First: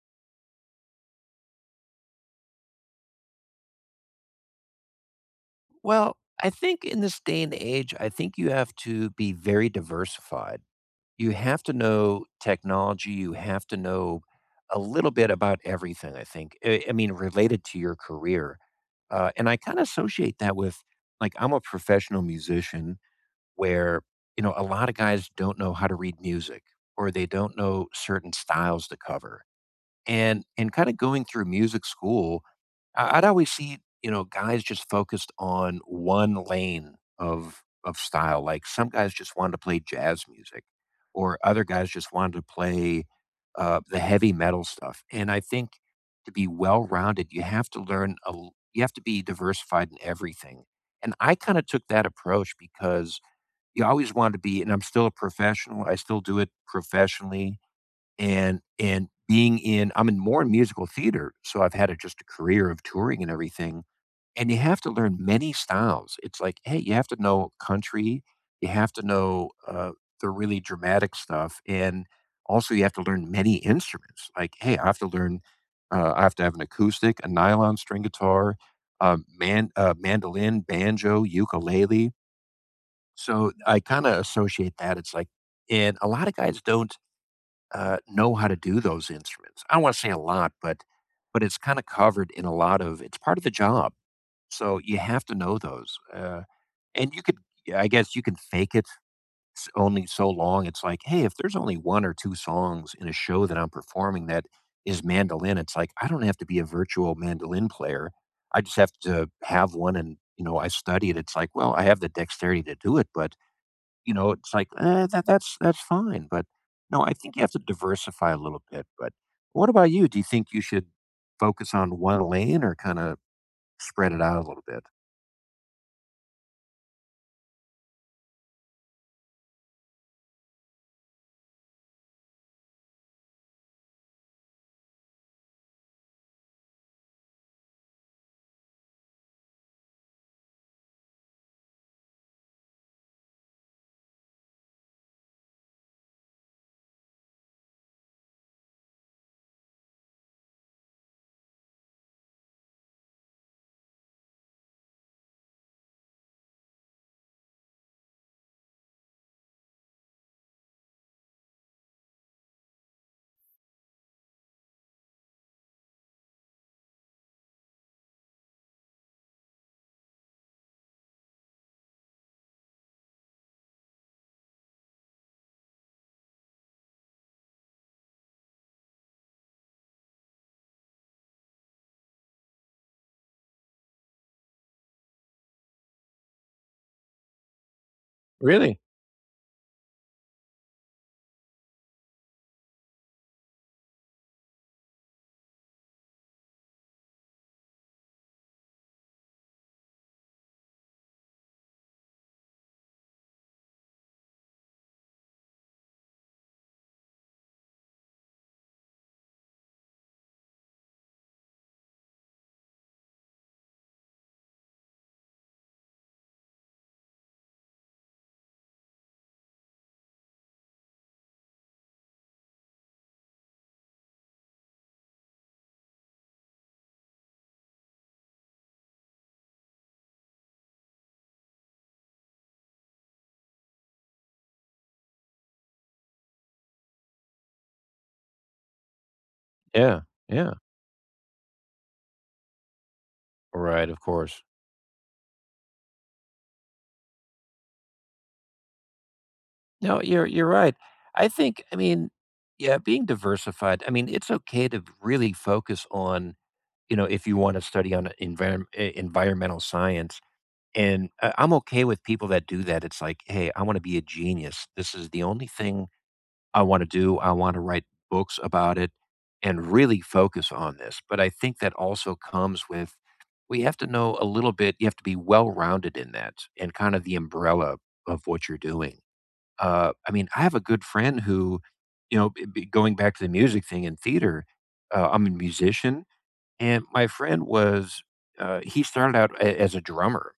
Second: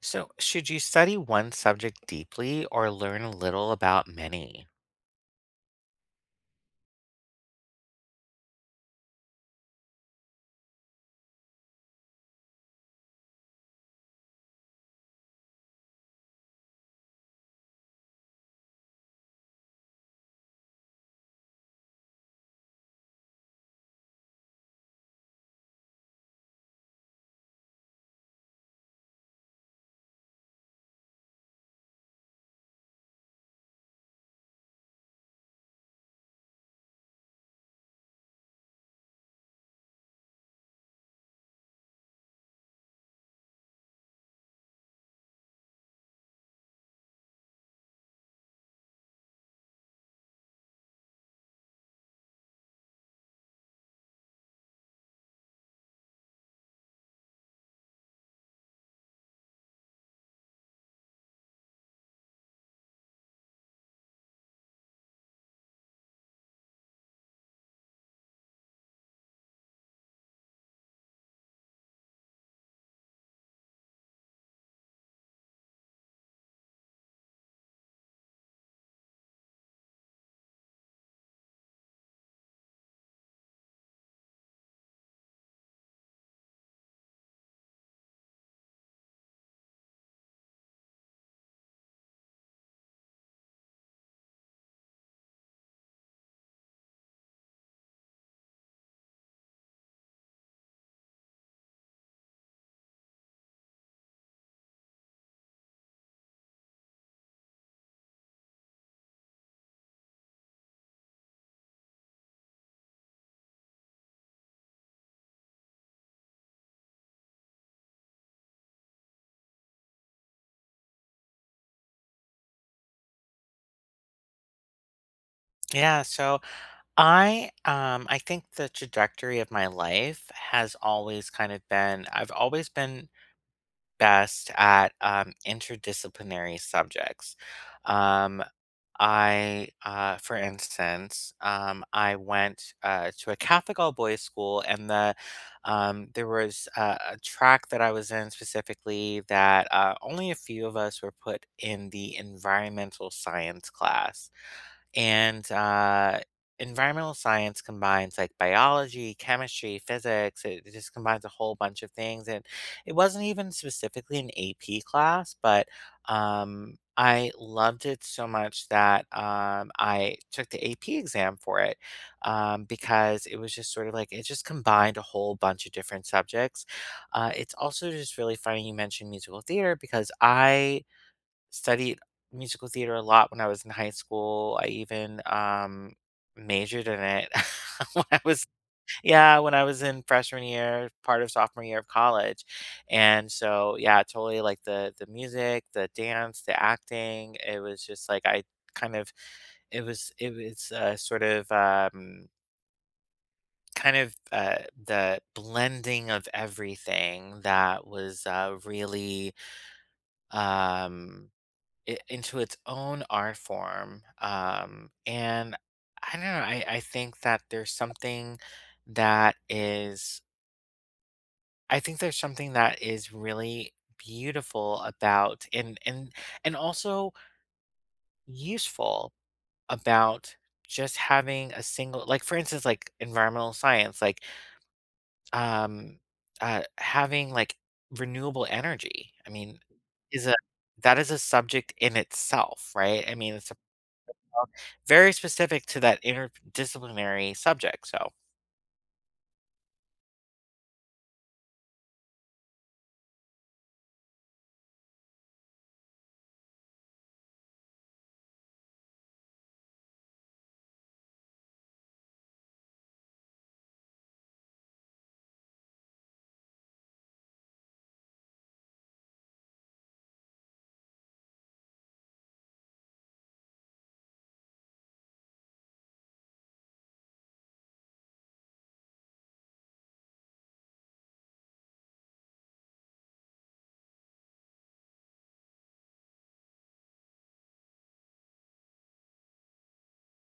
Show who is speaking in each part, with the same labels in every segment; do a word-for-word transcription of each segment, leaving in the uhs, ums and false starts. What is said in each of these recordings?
Speaker 1: So, should you study one subject deeply or learn a little about many?
Speaker 2: Well, I think in this day and age, I think you have to be very diversified. You have to know technology. You have to know a little bit about everything, I think. I, I mean, related to your career. Uh, and I kind of associate that with like, I'm a professional musician where, you know, a lot of guys don't know how to read music or they don't know certain styles to cover. And, and kind of going through music school I I'd always see, you know, guys just focused on one lane of of style. Like some guys just wanted to play jazz music, or other guys just wanted to play uh, the heavy metal stuff. And I think to be well rounded, you have to learn a l- you have to be diversified in everything. And I kind of took that approach because you always want to be, and I'm still a professional. I still do it professionally and and being in I'm in more in musical theater, so I've had a just a career of touring and everything, and you have to learn many styles. It's like, hey, you have to know country, you have to know uh, the really dramatic stuff, and also you have to learn many instruments. Like, hey, I have to learn, uh, I have to have an acoustic, a nylon string guitar, uh, man, uh, mandolin, banjo, ukulele. So I kind of associate that. It's like, and a lot of guys don't uh, know how to do those instruments. I don't want to say a lot, but but it's kind of covered in a lot of. It's part of the job, so you have to know those. Uh, and you could, I guess, you can fake it s- only so long. It's like, hey, if there's only one or two songs in a show that I'm performing that is mandolin, it's like I don't have to be a virtual mandolin player. I just have to have one, and you know, I study it. It's like, well, I have the dexterity to do it, but you know, it's like, eh, that that's that's fine, but no, I think you have to diversify a little bit, but what about you? Do you think you should focus on one lane or kinda spread it out a little bit?
Speaker 1: Yeah, so I um I think the trajectory of my life has always kind of been I've always been best at um interdisciplinary subjects. Um I, uh, for instance, um, I went uh, to a Catholic all boys school, and the um, there was uh, a track that I was in specifically that uh, only a few of us were put in the environmental science class. And uh, Environmental science combines like biology, chemistry, physics. It, it just combines a whole bunch of things. And it wasn't even specifically an A P class, but um, I loved it so much that um, I took the A P exam for it um, because it was just sort of like it just combined a whole bunch of different subjects. Uh, it's also just really funny you mentioned musical theater because I studied musical theater a lot when I was in high school. I even, um, majored in it when I was yeah, when I was in freshman year, part of sophomore year of college, and so, yeah, totally like the the music, the dance, the acting, it was just like I kind of it was it was, uh, sort of, um, kind of, uh, the blending of everything that was, uh, really, um it into its own art form. Um, and I don't know, I, I think that there's something that is I think there's something that is really beautiful about and and and also useful about just having a single like for instance like environmental science like um uh having like renewable energy I mean
Speaker 2: Yeah,
Speaker 1: is a
Speaker 2: yeah.
Speaker 1: that is a subject in itself, right? I mean it's
Speaker 2: Right, of course.
Speaker 1: very specific to that interdisciplinary subject, so
Speaker 2: No, you're you're right. I think I mean, yeah, being diversified, I mean, it's okay to really focus on, you know, if you wanna study on environment environmental science, and I I'm okay with people that do that. It's like, "Hey, I wanna be a genius. This is the only thing I want to do. I want to write books about it and really focus on this." But I think that also comes with we have to know a little bit. You have to be well rounded in that and kind of the umbrella of what you're doing. Uh, I mean, I have a good friend who, you know, b- b- going back to the music thing in theater, uh, I'm a musician, and my friend was, uh, he started out a- as a drummer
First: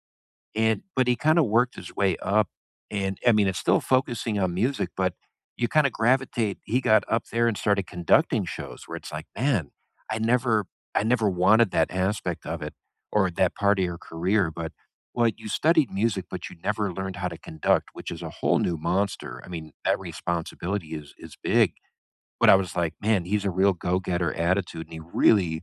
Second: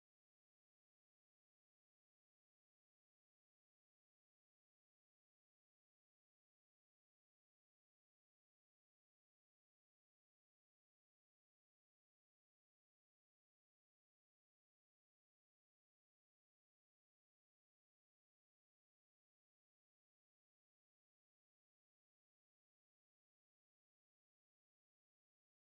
Speaker 2: and but he kinda worked his way up, and I mean, it's still focusing on music, but you kinda gravitate he got up there and started conducting shows where it's like, "Man, I never I never wanted that aspect of it or that part of your career," but well, you studied music, but you never learned how to conduct, which is a whole new monster. I mean, that responsibility is is big, but I was like, "Man, he's a real go-getter attitude, and he really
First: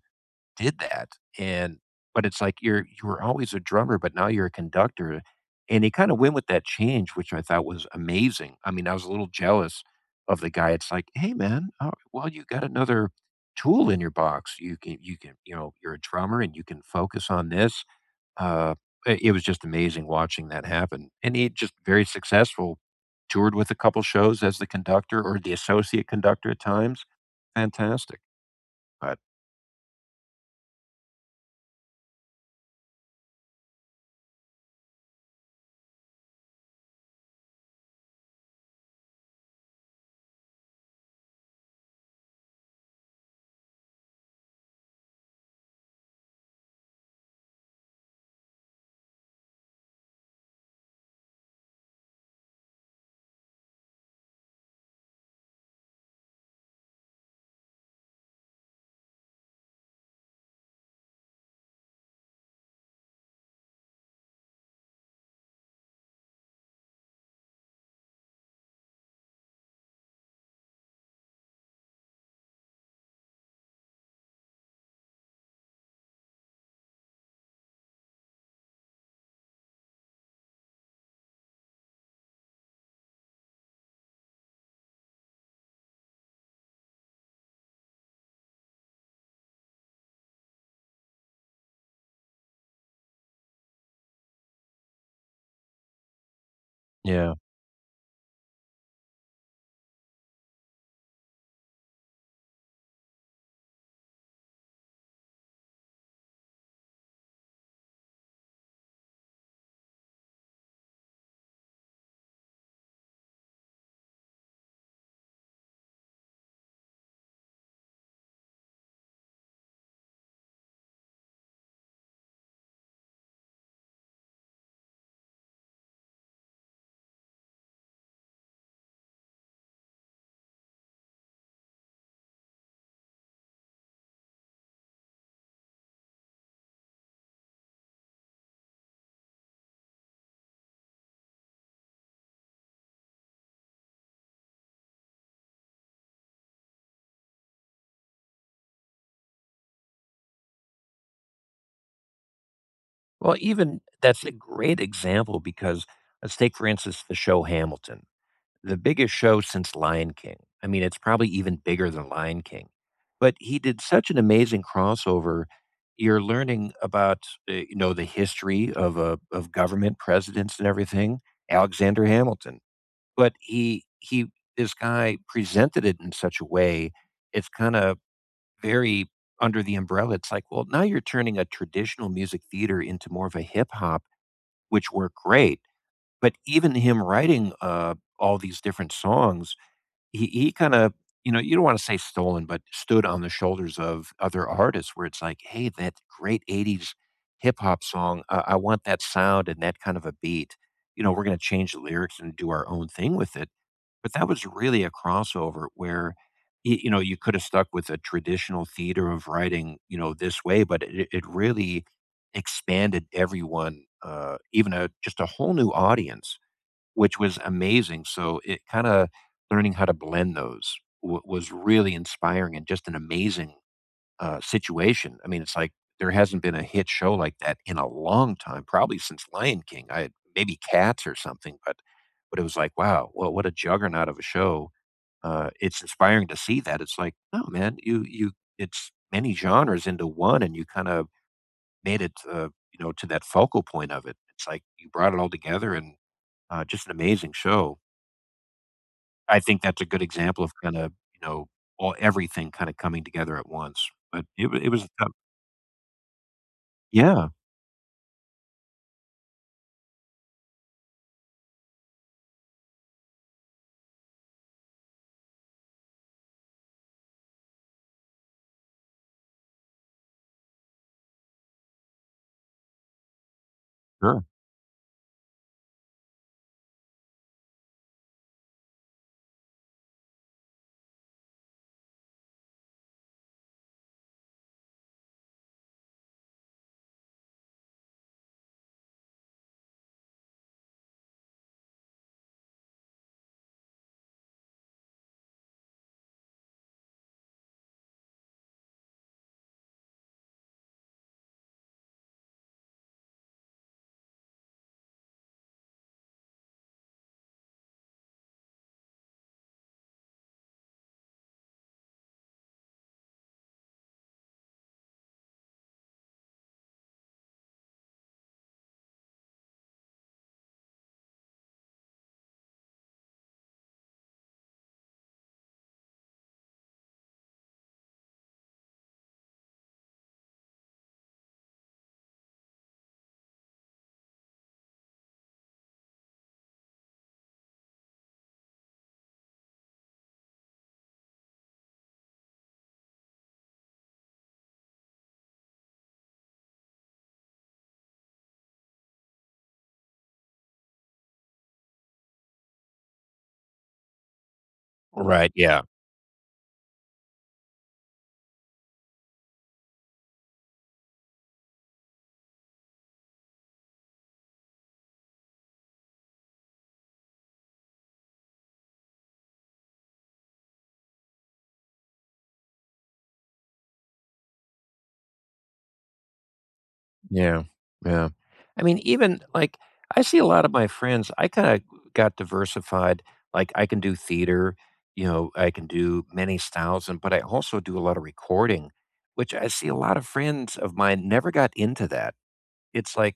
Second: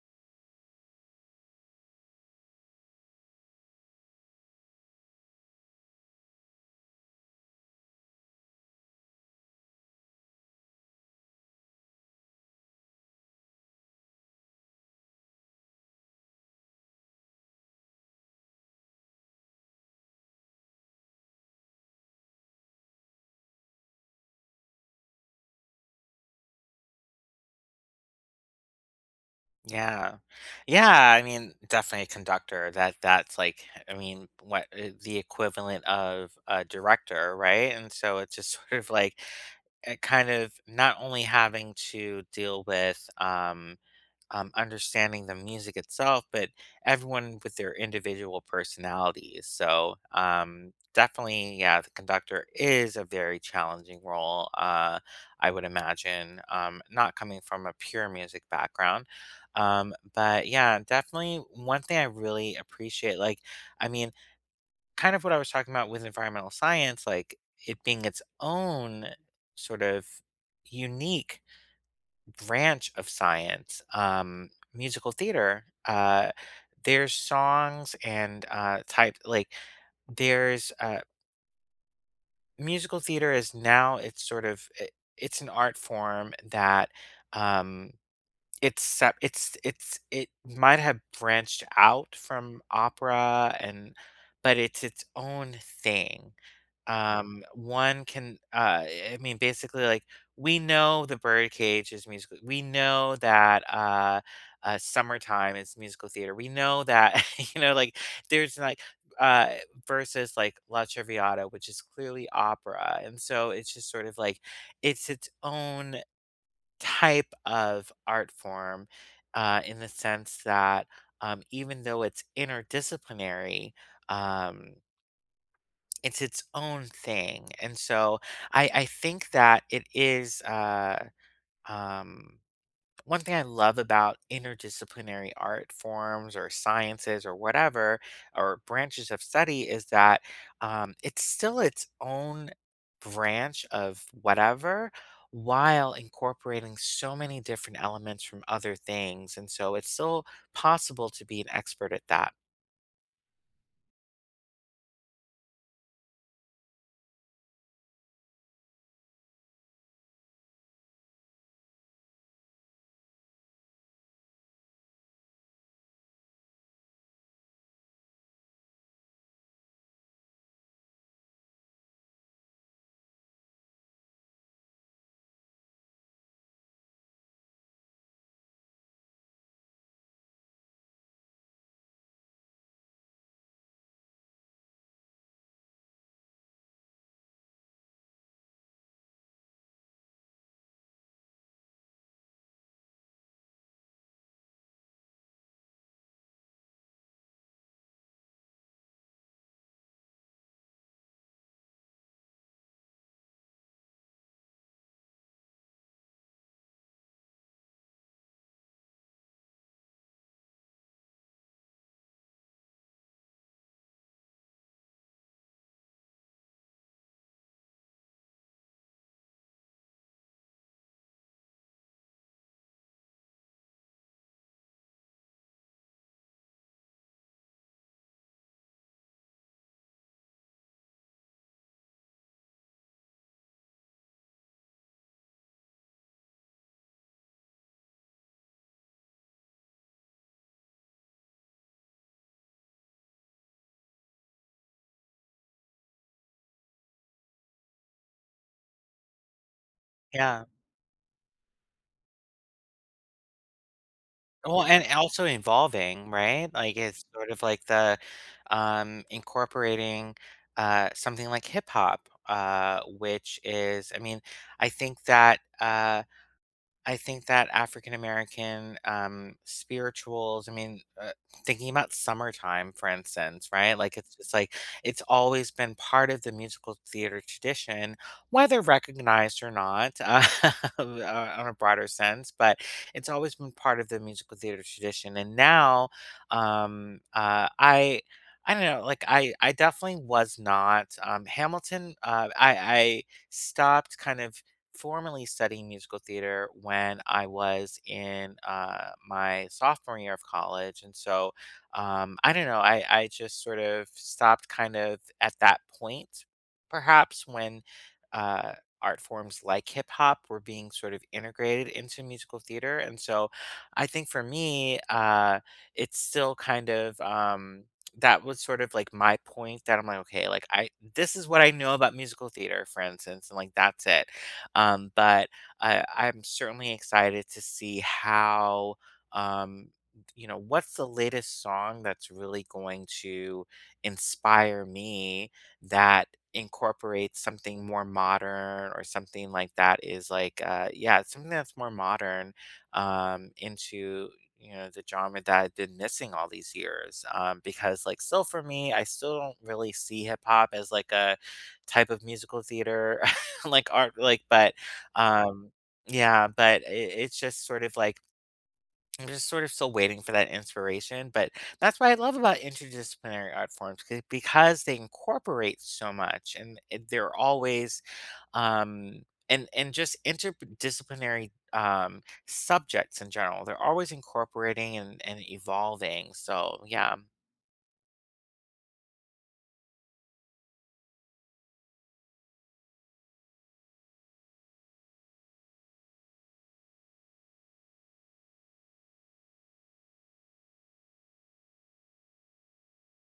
Speaker 2: did that, and but it's like you're you were always a drummer, but now you're a conductor, and he kinda went with that change, which I thought was amazing. I mean, I was a little jealous of the guy. It's like, "Hey, man, uh, well, you got another tool in your box. You can you can you know, you're a drummer, and you can focus on this." Uh, I it was just amazing watching that happen, and he just very successful, toured with a couple shows as the conductor or the associate conductor at times. Fantastic, but
Speaker 1: yeah. Yeah, I mean, definitely a conductor, that that's like I mean, what, uh, the equivalent of a director, right? And so it's just sort of like, it kind of not only having to deal with, um um, understanding the music itself, but everyone with their individual personalities. So um, definitely, yeah, the conductor is a very challenging role. Uh, I would imagine, um, not coming from a pure music background, um, but yeah, definitely one thing I really appreciate. Like, I mean, kind of what I was talking about with environmental science, like it being its own sort of unique branch of science, um, musical theater, uh, there's songs and uh, type like there's uh, musical theater is now it's sort of I- it's an art form that um, it's sep it's it's it might have branched out from opera and but it's its own thing.
Speaker 2: yeah.
Speaker 1: Um, one can uh, I mean, basically, like, we know The Birdcage is musical we know that, uh, uh, Summertime is musical theater. We know that, you know, like, there's, like, uh versus, like, La Traviata, which is clearly opera, and so it's just sort of like it's its own type of art form uh, in the sense that um, even though it's interdisciplinary, um, it's its own thing. And so I, I think that it is. Uh, um, One thing I love about interdisciplinary art forms or sciences or whatever, or branches of study is that um, it's still its own branch of whatever while incorporating so many different elements from other things. And so it's still possible to be an expert at that.
Speaker 2: Well, even that's a great example because let's take, for instance, the show Hamilton, the biggest show since Lion King. I mean, it's probably even bigger than Lion King. But he did such an amazing crossover. You're learning about, uh, you know, the history of a of government, presidents, and everything. Alexander Hamilton, but he he this guy presented it in such a way. It's kind of very under the umbrella. It's like, well, now you're turning a traditional music theater into more of a hip hop, which worked great. But even him writing uh, all these different songs, he, he kind of, you know, you don't want to say stolen, but stood on the shoulders of other artists where it's like, hey, that great eighties hip hop song, uh, I want that sound and that kind of a beat. You know, we're going to change the lyrics and do our own thing with it. But that was really a crossover where, y you know, you coulda stuck with a traditional theater of writing, you know, this way, but it it really expanded everyone, uh, even a just a whole new audience, which was amazing. So it kinda learning how to blend those wa was really inspiring and just an amazing uh, situation. I mean, it's like there hasn't been a hit show like that in a long time, probably since Lion King. I had maybe Cats or something, but but it was like, wow, well, what a juggernaut of a show. Uh, it's inspiring to see that. It's like, no, man, you you, it's many genres into one, and you kind of made it, uh, you know, to that focal point of it. It's like you brought it all together, and uh, just an amazing show. I think that's a good example
Speaker 1: Yeah.
Speaker 2: of kind of you know all everything kind of coming together at once. But it wa-
Speaker 1: Well,
Speaker 2: it was
Speaker 1: and
Speaker 2: a tough-
Speaker 1: also involving, right? Like, it's
Speaker 2: yeah,
Speaker 1: sort of like the um, incorporating uh, something like hip hop, uh, which is, I mean, I think that. Uh, I think that African American, um, spirituals I mean, uh, thinking about Summertime, for instance, right? Like, it's
Speaker 2: sure.
Speaker 1: just like it's always been part of the musical theater tradition, whether recognized or not, uh, on a broader sense, but it's always been part of the musical theater tradition, and now, um, uh, I I don't know, like, I I definitely was not, um Hamilton, uh, I I stopped kind of formally studying musical theater when I was in uh, my sophomore year of college. And so um, I don't know, I, I just sort of stopped kind of at that point, perhaps when uh, art forms like hip hop were being sort of integrated into musical theater. And so I think for me, uh, it's still kind of. Um, that was sort of like my point that I'm like, okay, like I this is what I know about musical theater, for instance, and like that's it um, but I, I'm certainly excited to see how, um, you know, what's the latest song that's really going to inspire me that incorporates something more modern or something like that is like, uh, yeah, something that's more modern um, into you know the genre that I've been missing all these years. Um, because like still for me, I still don't really see hip hop as like a type of musical theater like art like but
Speaker 2: Right,
Speaker 1: um
Speaker 2: yeah.
Speaker 1: yeah but it, it's just sort of like I'm just sort of still waiting for that inspiration but that's what I love about interdisciplinary art forms 'cause- because they incorporate so much and it- they're always um and and just interdisciplinary um subjects in general they're always incorporating and, and evolving so yeah
Speaker 2: Yeah, yeah. I mean, even, like, I see a lot of my friends I kinda got diversified, like, I can do theater, you know, I can do many styles, and but I also do a lot of recording, which I see a lot of friends of mine never got into that. It's like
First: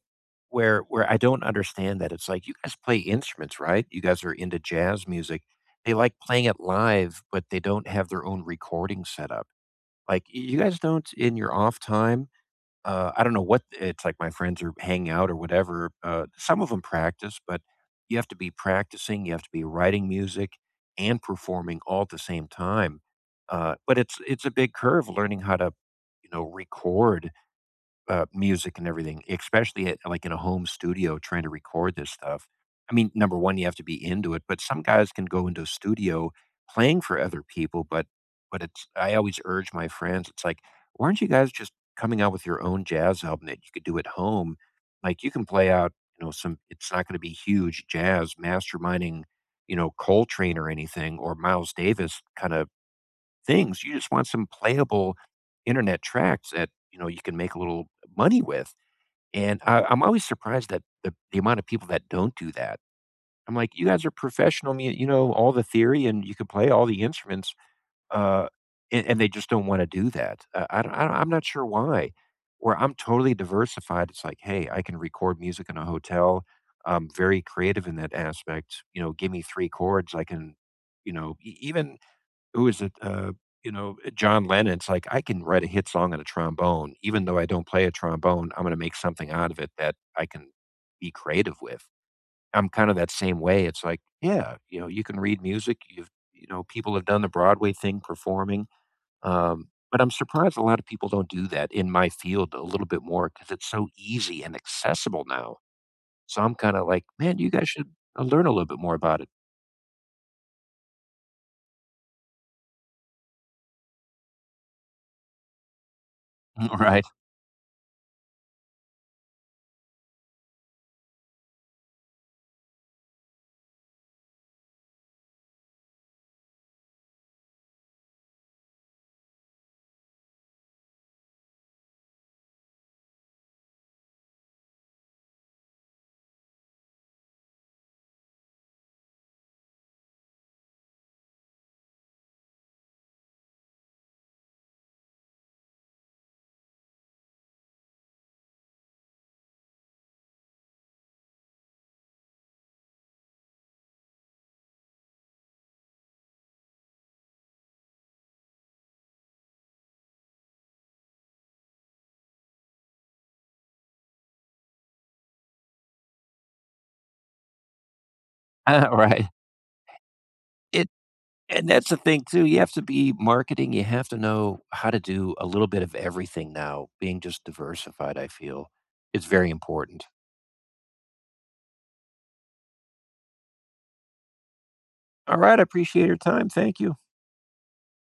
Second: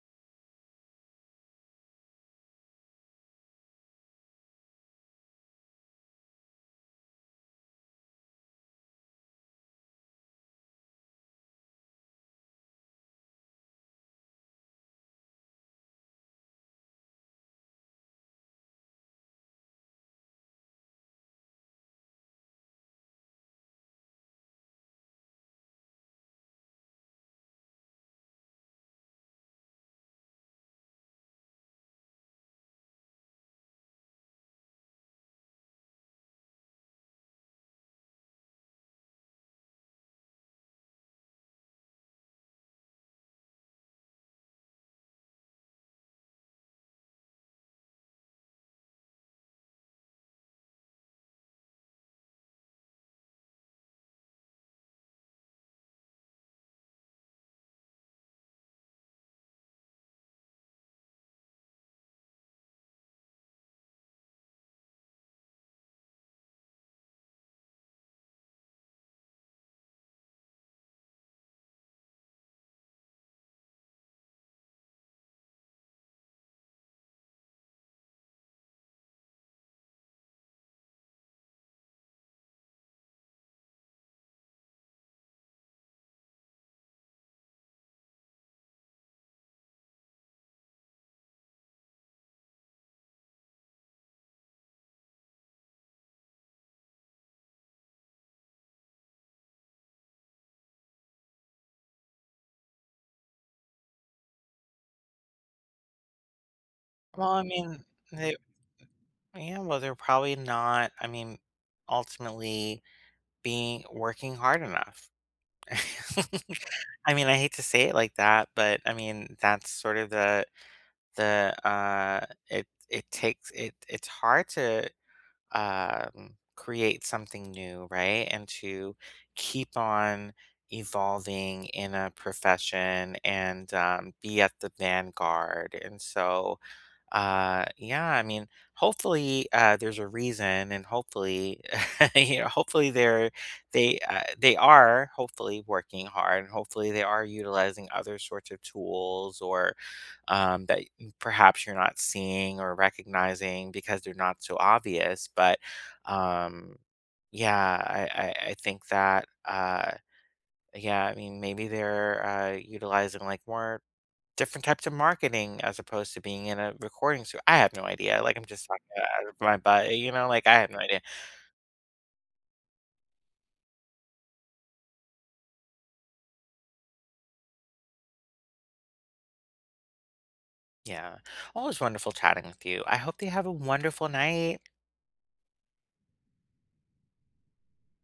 Speaker 2: where where I don't understand that, it's like, "You guys play instruments, right? You guys are into jazz music." They like playing it live, but they don't have their own recording setup. Like, y- "You guys don't in your off time Uh, I don't know what it's like my friends are hanging out or whatever. Uh, some of them practice, but you have to be practicing, you have to be writing music and performing all at the same time. Uh, but it's it's a big curve learning how to, you know, record uh, music and everything, especially at like in a home studio trying to record this stuff. I mean, number one, you have to be into it, but some guys can go into a studio playing for other people, but but it's I always urge my friends, it's like, why aren't you guys just coming out with your own jazz album that you could do at home? Like you can play out, you know, some it's not going to be huge jazz masterminding, you know, Coltrane or anything or Miles Davis kind of things. You just want some playable internet tracks that, you know, you can make a little money with. And I, I'm always surprised that the, the amount of people that don't do that. I'm like, you guys are professional. mu- You know all the theory, and you can play all the instruments, uh, and, and they just don't want to do that. Uh, I, don't, I don't, I'm not sure why. Where I'm totally diversified, it's like, hey, I can record music in a hotel. I'm very creative in that aspect. You know, give me three chords, I can, you know, e- even who is it? Uh, you know, eh, John Lennon's like, "I can write a hit song on a trombone. Even though I don't play a trombone, I'm gonna make something out of it that I can be creative with." I'm kind of that same way. It's like, yeah, you know, you can read music. You've, you know, people have done the Broadway thing performing. Um, but I'm surprised a lot of people don't do that in my field a little bit more because it's so easy and accessible now. So I'm kind of like,
Speaker 1: well
Speaker 2: man,
Speaker 1: i
Speaker 2: you guys
Speaker 1: mean
Speaker 2: should uh,
Speaker 1: they
Speaker 2: learn a little bit more about it.
Speaker 1: yeah, well they're probably not I mean ultimately being working hard enough.
Speaker 2: All right.
Speaker 1: I mean, I hate to say it like that, but I mean, that's sort of the the uh it it takes it it's hard to um create something new, right? And to keep on evolving in a profession and um, be at the vanguard. And so uh, yeah, I mean, hopefully, uh, there's a reason, and hopefully, you know, hopefully they're they uh, they are hopefully working hard, and hopefully they are utilizing other sorts of tools or um, that perhaps you're not seeing or recognizing because they're not so obvious. But um, yeah, I, I I think that uh, yeah, I mean, maybe they're uh, utilizing like more different types of marketing as opposed to being in a recording studio. I have no idea, like, I'm just talking
Speaker 2: All right.
Speaker 1: out of my butt, you know, like, I have no idea.
Speaker 2: And that's the thing too, you have to be marketing, you have to know how to do a little bit of everything now. Being just diversified, I feel, is very important.
Speaker 1: Yeah. Always wonderful chatting with you. I hope that you have a wonderful night.
Speaker 2: Alright, I appreciate your time, thank you.